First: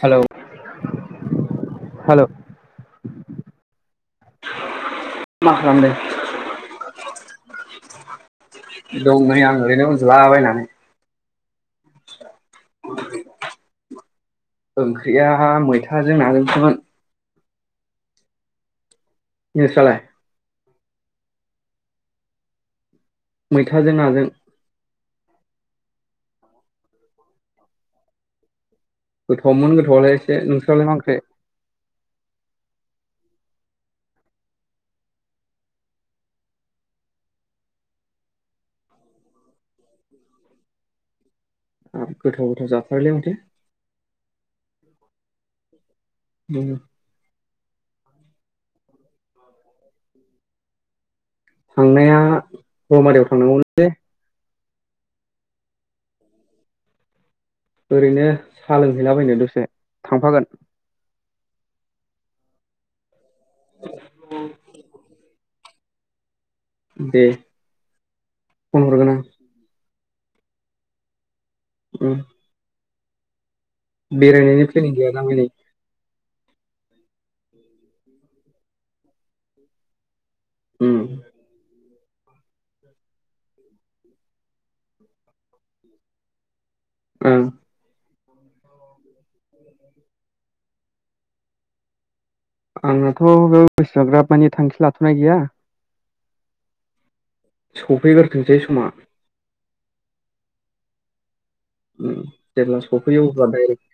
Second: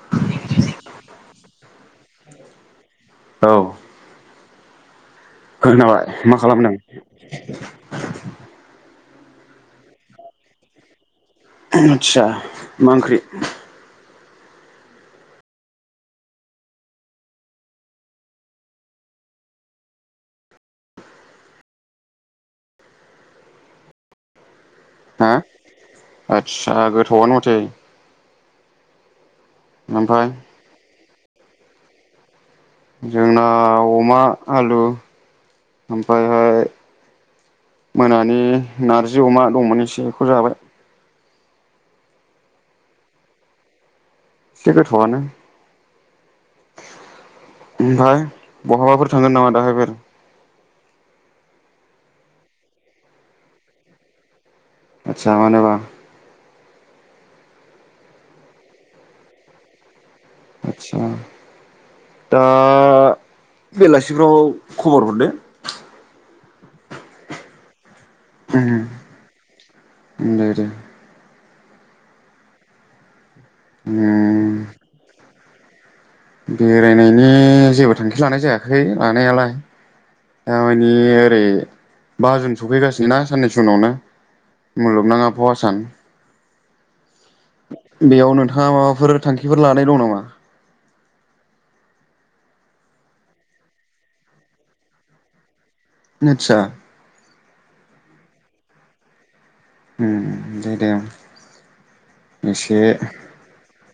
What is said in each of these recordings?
हेल' hello औ खोनाबाय। मा खालामदों? दंनै आं ओरैनो उदुला बायनानै। आदसा मा ओंख्रि? ओंख्रिया मैथाजों नाजोंसोमोन। नोंस्रालाय? मैथाजों नाजों। हा आदसा गोथावआनो माथो। गोथौआवमोन गोथावलाय ओमफ्राय एसे नोंसोरालाय मा ओंख्रि? जोंना अमा आलु ओमफ्रायहाय मोनानि नारजि अमा दंमोन एसे बेखौ जाबाय। गोथाव गोथाव जाथारलै माथो। एसे गोथावानो ओम ओमफ्राय बहाबाफोर थांगोन नामा दाहायफोर? थांनाया रमारियाव थांनांगौमोनलै। आतसा मानोबा? ओरैनो साहा लोंहैलाबायनो दसे थांफागोन? आदसा दा बेलासिफ्राव खबर हरदो। दे। ओम फन ओम हरगोन आं ओम दे दे उम बेरायनायनि प्लेनिं गैया दामानि? बेरायनायनि जेबो थांखि लानाय जायाखै लानायालाय। दा मानि उम ओरै बा जुन सफैगासिनोना साननैसो उनावनो मुलुगनाङाबहावा सान औ बेयाव नोंथाङा माबाफोर थांखिफोर लानाय दं नामा? आंनाथ' बेयाव एसाग्राब मानि थांखि लाथ'नाय गैया। आतसा सफैग्रोथोंसै समा। उम दे दे उम जेब्ला एसे [inaudible]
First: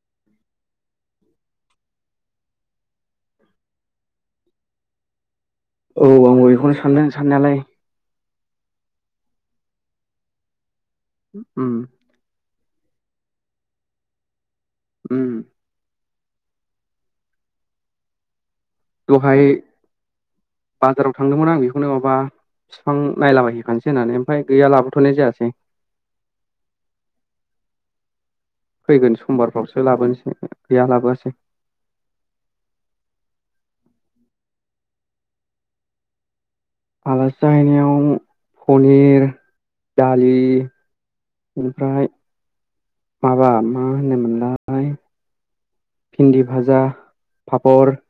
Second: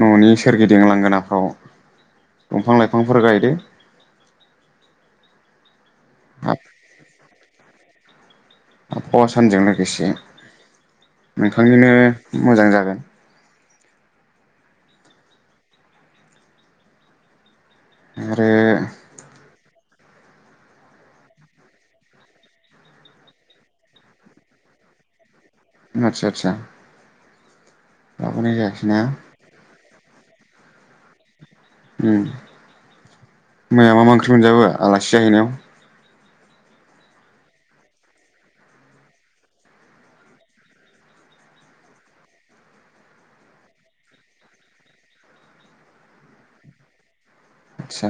न'नि सोरगिदिं लांगोनाफ्राव दंफां-लाइफांफोर गायदो। औ आंबो बेखौनो सानदों साननायालाय। आबहावा सानजों लोगोसे उम नोंथांनिनो मोजां जागोन। उम। आरो दहाय बाजाराव थांदोमोन आं बेखौनो माबा बिफां नायलाबायहैैखानोसै होननानै ओमफ्राय गैया लाबोथ'नाय जायासै। आतसा आतसा। लाबोनाय जायासैना। फैगोन समबारफ्रावसो लाबोनोसै गैया लाबोआसै। उम मैया मा मा ओंख्रि मोनजाबोआ आलासि जाहैनायाव? आलासि जाहैनायाव पनिर दालि ओमफ्राय माबा मा होनोमोनलाय भिन्दि भाजा फापर। आदसा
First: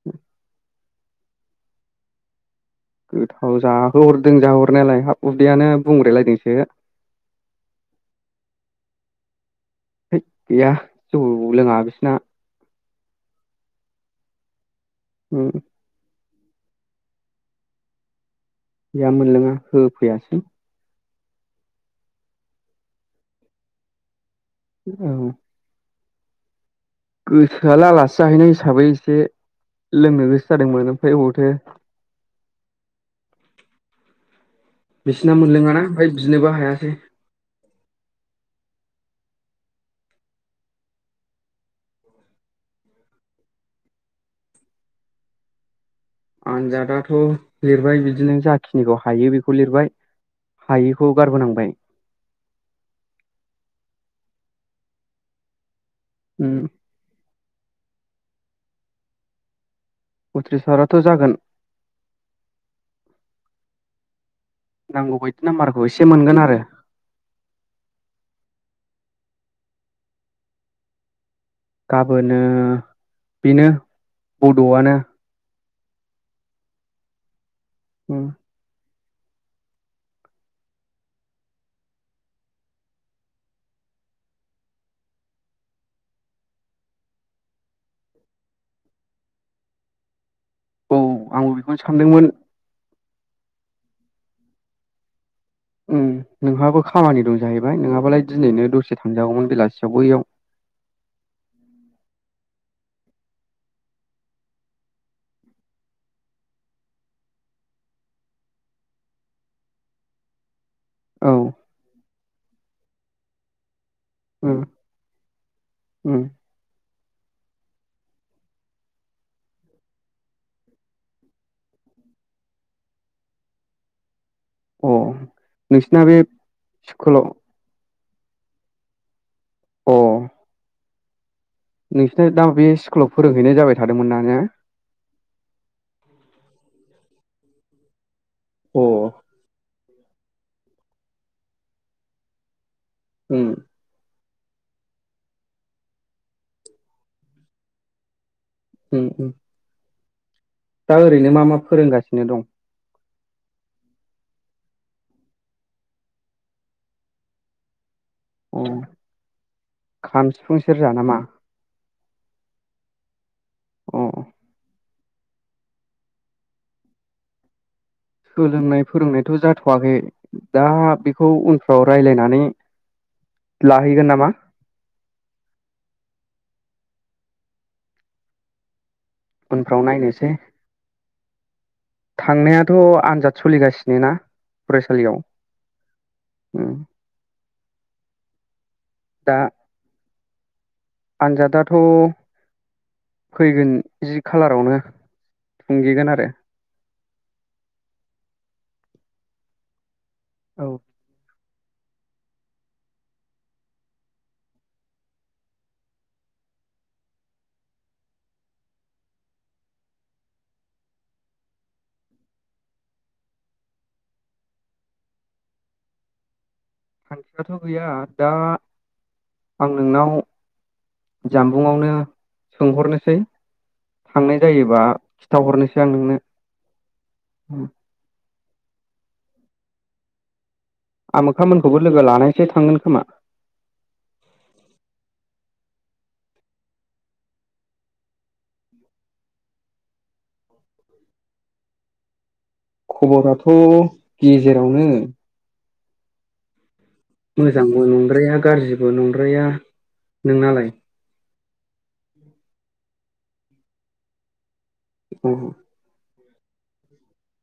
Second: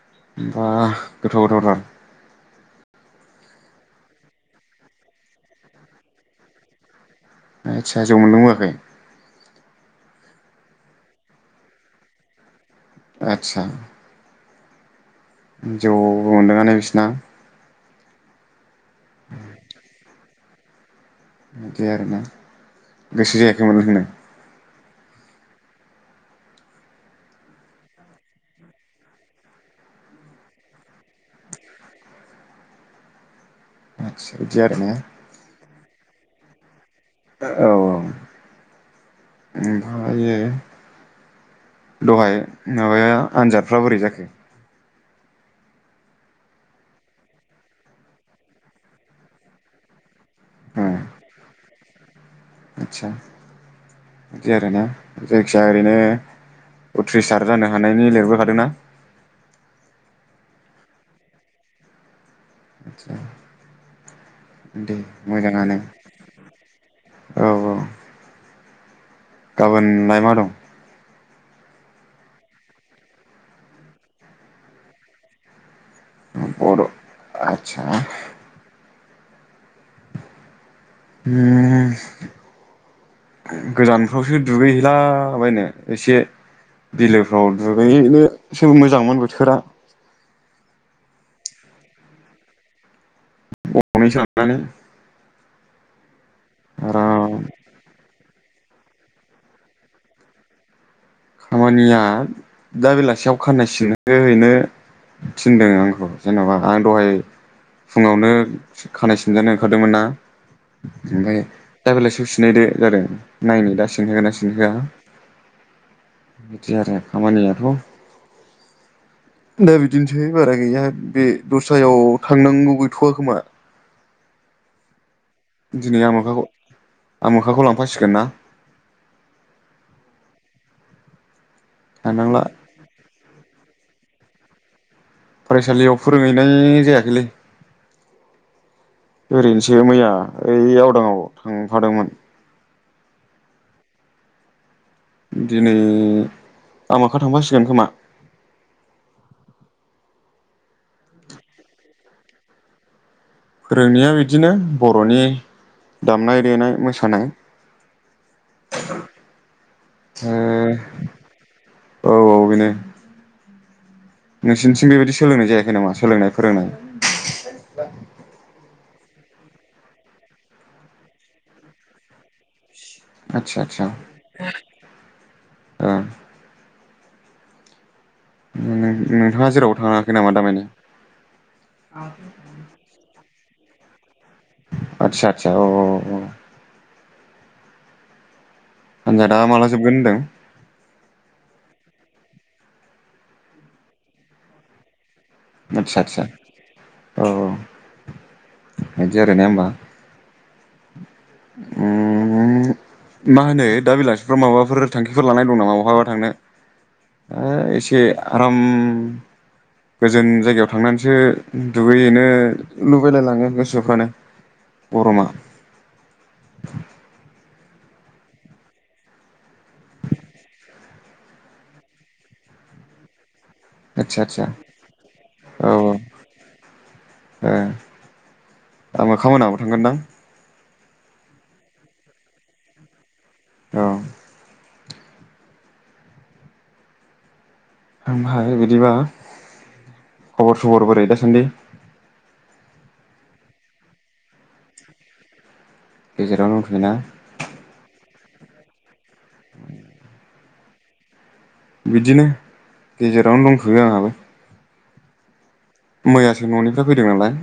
[inaudible] बा गोथाव गोथावथार। गोथाव जाहोहरदों जाहोहरनायालाय हाब उदैयानो बुंब्रे लायदोंसो। आतसा जौ मोनलोबोआखै? होत गैया जौ लोङा बिसिना। आतसा। उम। जौ मोनलोंआ ने बिसिना। गैया मोनलोङा होफैयासै। बिदि आरोना गोसो जायाखैमोन लोंनो? औ गोसोआलाय आलासि जाहैनाय हिसाबै एसे लोंनो गोसो जादोंमोन ओमफ्राय बबावथो। आतचा बिदि आरोना। बिसिना मोनलोङाना ओमफ्राय बिनोबो हायासै। औ औ ओमफ्रायो दहाय माबाया आनजादफ्रा बोरै जाखो? आनजादाथ' लिरबाय बिदिनो जाखिनिखौ हायो बेखौ लिरबाय। ओ हायिखौ गारबोनांबाय। आदसा बिदि आरोने जायखिया ओरैनो उम। उथ्रिसार जानो हानायनि लिरबोखादोंना? उथ्रिसाराथ' जागोन। आदसा दे नांगौ बायदि मोजाङानो। नाम्बारखौ एसे मोनगोन आरो औ औ। गाबोनलाय मा दं? गाबोनो बिनो बड'आनो। उम बद' आटसा उम। हुम। गोजानफ्रावसो दुगैहैलाबायनो एसे बिलोफ्राव दुगैहैनोसो मोजांमोन बोथोरा। औ आंबो बिखौनो सानदोंमोन। गंनैसो लानानै। उम नोंहाबो खामानि आराम दं जाहैबाय नोङाबालाय दिनैनो दसे थांजागौमोन बेलासियावबो बैयाव खामानिया दा बेलासियाव खाननाय सिहोनो ओरैनो। थिनदों आंखौ जेन'बा आं दहाय फुङावनो खानाय सिनजानो ओंखारदोंमोन ना। औ ओमफ्राय दा बेलासियाव सिनलायदो जादों नायनो दा सिनजागोन ना उम सिनहोया। उम। बिदि आरो खामानियाथ'। दा बिदिनोसै बारा गैया बे दस्रायाव थांनांगौ गैथ'वा खोमा। अ नोंसिना बे स्कुलाव अखा हासिगोन ना? अ। नोंसोरना थांनांला दा बे स्कुलाव फोरोंहैनाय जाबाय थादोंमोन ना हो फरायसालियाव फोरोंहैनाय जायाखैलै। अ। ओरैनोसो मैया ओइ आवदाङाव थांफादोंमोन। उम। दिनै आमोखा थांफासिगोन खोमा। उम उम दा ओरैनो मा मा फोरोंगासिनो दं? फोरोंनाया बिदिनो बर'नि दामनाय देनाय मोसानाय। उम खाम, सिफुं, ओ सेरजा नामा? औ औ बेनो। अ नोंसोरनिथिं बेबायदि सोलोंनाय जायाखै नामा सोलोंनाय फोरोंनाय? [inaudible] सोलोंनाय फोरोंनायथ' जाथ'वाखै दा बेखौ उनफ्राव रायज्लायनानै आत्सा आत्सा। ओ। नोंथाङा जेरावबो उनफ्राव थाङाखै नायनोसै नामा दामानि थांनायाथ' आनजाद सोलिगासिनो ना। फरायसालियाव आत्सा आत्सा औ औ उम। उम आन्जादा माला जोबगोन होनदों? आन्जादाथ' फैगोन जि खालारावनो। आत्सा थुंगेगोन आत्सा आरो औ औ बिदि आरो ना होनबा। औ। उम होम। मा होनो दा बेलासिफ्राव माबाफोर थांखिफोर लानाय दं नामा बहाबा थांनो? ओ एसे आराम गोजोन जायगायाव थांनानैसो दुगैहैनो लुबैलायलाङो गोसोफ्रानो। गरमा। थांखियाथ' गैया दा आं नोंनाव जानबुंआवनो सोंहरनोसै। आदसा थांनाय आदसा जायोबा औ खिन्थाहरनोसै आं नोंनो। ओ आमोखा मोनाबो थांगोन दां। आमोखामोनखौबो लोगो लानोसै थांगोन खोमा। औ। ओमफ्राय बिदिबा खबर सबर बोरै दा सान्दि? खबराथ' गेजेरावनो। गेजेरावनो दंथ'यो ना। मोजांबो नंद्राया गाज्रिबो नंद्राया। नोंनालाय? बिदिनो गेजेरावनो दंथ'यो आंहाबो। अ। मैयासो न'निफ्राय फैदों नालाय।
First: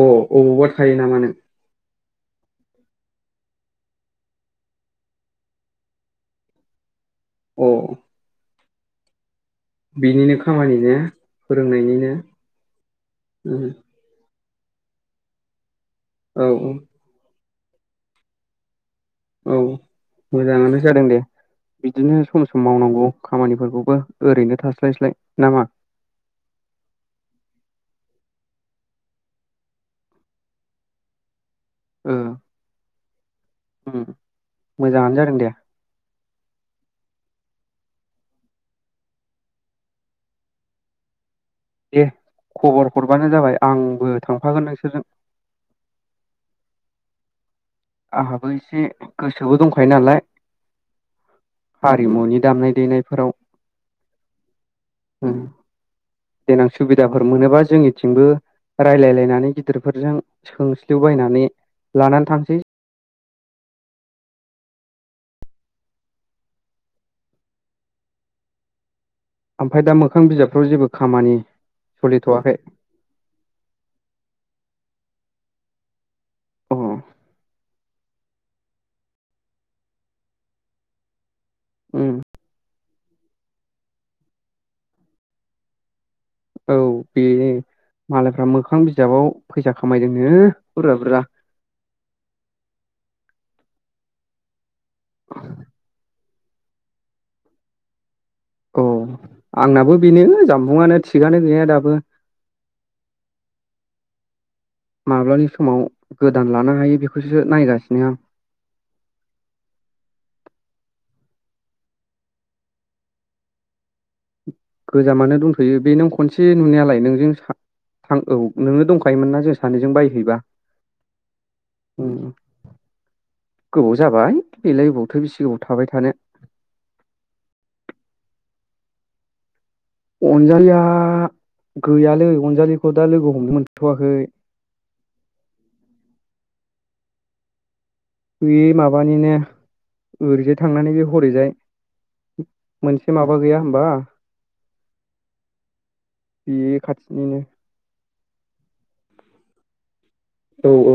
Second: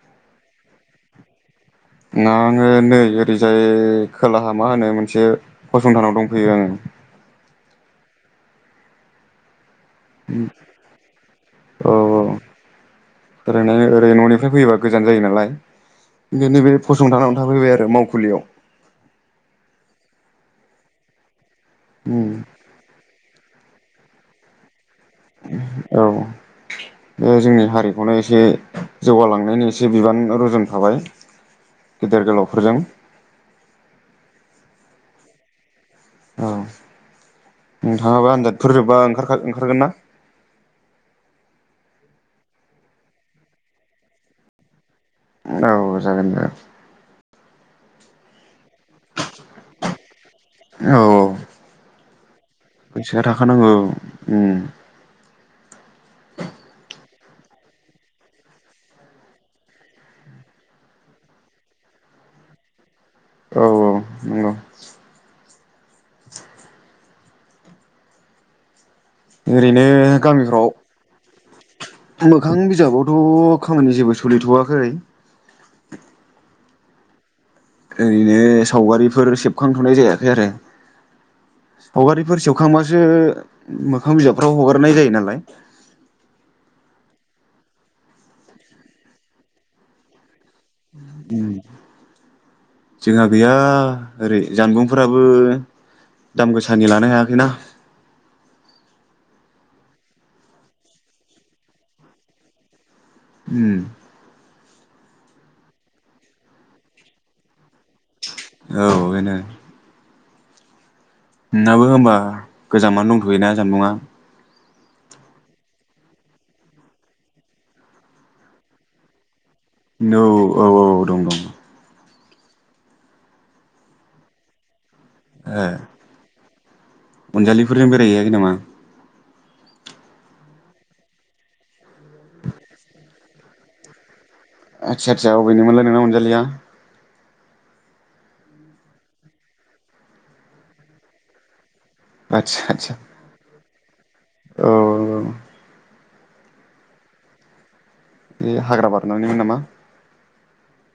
अ अबावबा थायो नामा नों? आङो नै ओरैजाय खोलाहा मा होनो मोनसे फसंथानाव दंफैयो आङो। अ बिनिनो खामानि ना औ फोरोंनायनिनो ओम बे न'निफ्राय फैयोबा गोजान जायो नालाय औ नैबे फसंथानाव थाफैबाय आरो मावखुलियाव औ मोजाङानो जादों दे बिदिनो उम सम सम मावनांगौ खामानिफोरखौबो ओरैनो थास्लायस्लाय ना मा औ बे जोंनि हारिखौनो एसे जौगालांनायनि एसे बिबान रुजुन खाबाय लांदां गेदेर गोलावफोरजों उम मोजाङानो जादों दे औ नोंथाङाबो आनजादफोर जोबबा ओंखार ओंखारगोन ना दे खबर हरबानो जाबाय आंबो थांफागोन नोंसोरजों औ जागोन दे आंहाबो एसे गोसोबो दंखायो नालाय औ औ हारिमुनि दामनाय देनायफोराव ओंखारनांगौ उम उम देनां सुबिदाफोर मोनोबा जोंनिथिंबो रायलायलायनानै गिदिरफोरजों सोंस्लिउबायनानै लानानै थांनोसै औ औ नंगौ ओरैनो ओमफ्राय दा मोखां बिजाबफ्राव जेबो खामानि गामिफ्राव सोलिथ'वाखै मोखां बिजाबावथ' खामानि जेबो सोलिथ'वाखै अ ओरैनो सावगारिफोर सेबखांथ'नाय जायाखै आरो सावगारि फोर सेबखांबासो मोखां बिजाबफ्राव हगारनाय जायो नालाय औ बेनो मालायफ्रा मोखां बिजाबाव फैसा खामायदोंनो बुरजा बुरजा लांदां उम जोंहा गैया ओरै जानबुंफोराबो दाम गोसानि लानो हायाखैना औ आंनाबो बेनो जानबुंआनो थिगानो गैया दाबो उम माब्लानि समाव गोदान लानो हायो बेखौसो नायगासिनो आं औ बेनो नोंनाबो होमबा गोजामानो दंथ'योना जानबुंआ गोजामानो दंथ'यो बे नों खनसे नुनायालाय नोंजों थां औ नोंनो दंखायोमोन ना जों सानैजों औ बायहैबा औ औ दं दं उम गोबाव जाबाय बेलाय बबावथो बेसे गोबाव ए थाबाय थानो अनजालिफोरजों बेरायहैयाखै नामा अनजालिया गैयालै अनजालिखौ दा लोगो हमनो मोनथ'वाखै आदसा आदसा अबेनिमोनलाय नोङो अनजालिया? बे माबानिनो ओरैजाय थांनानै बे हरैजाय आदसा आदसा मोनसे माबा- बा गैया होमबा औ नंगौ बे खाथिनिनो बे हाग्रा बारनानैमोन नामा औ औ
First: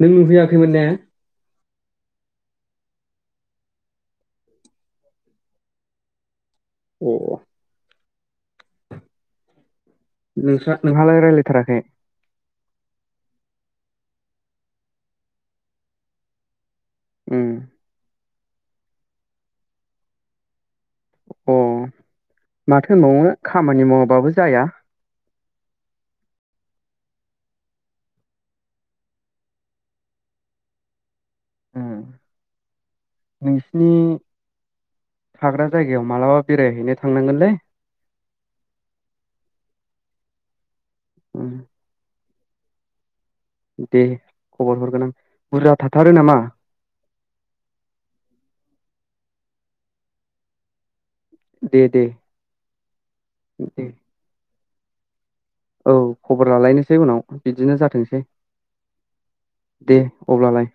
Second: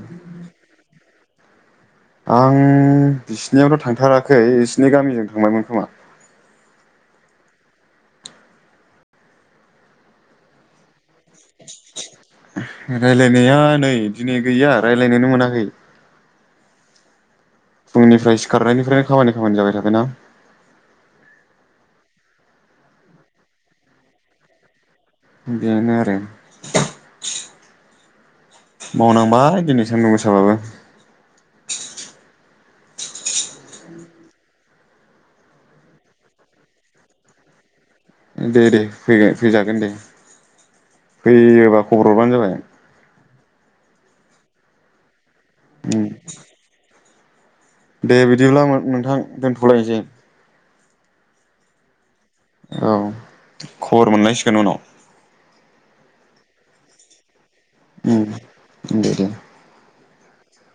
नों नुहैयाखैमोन ने आं बिसिनियावथ' थांथाराखै बिसिनि गामिजों थांबायमोन खोमा अ नोंसा नोंहालाय रायज्लायथाराखै? रायज्लायनाया नै दिनै गैया रायज्लायनोनो मोनाखै। उम। फुंनिफ्राय सिखारनायनिफ्रायनो खामानि खामानि जाबाय थागोन ना। अ माथो होनबावनो खामानि मावा बाबो जाया। बेनो आरो। मावनांबाय दिनै सान्दुं गोसाबाबो। उम। नोंसिनि थाग्रा जायगायाव मालाबा बेरायहैनो थांनांगोनलै। दे दे फैन फैजागोन दे उम फैयोबा खबर हरबानो जाबाय। दे खबर हरगोन आं बुरजा थाथारो नामा। दे बिदिब्ला नोंथां दोनथ'लायनोसै। दे दे। औ दे खबर मोनलायसिगोन उनाव। औ खबर लालायनोसै उनाव बिदिनो जाथोंसै उम दे दे दे अब्लालाय।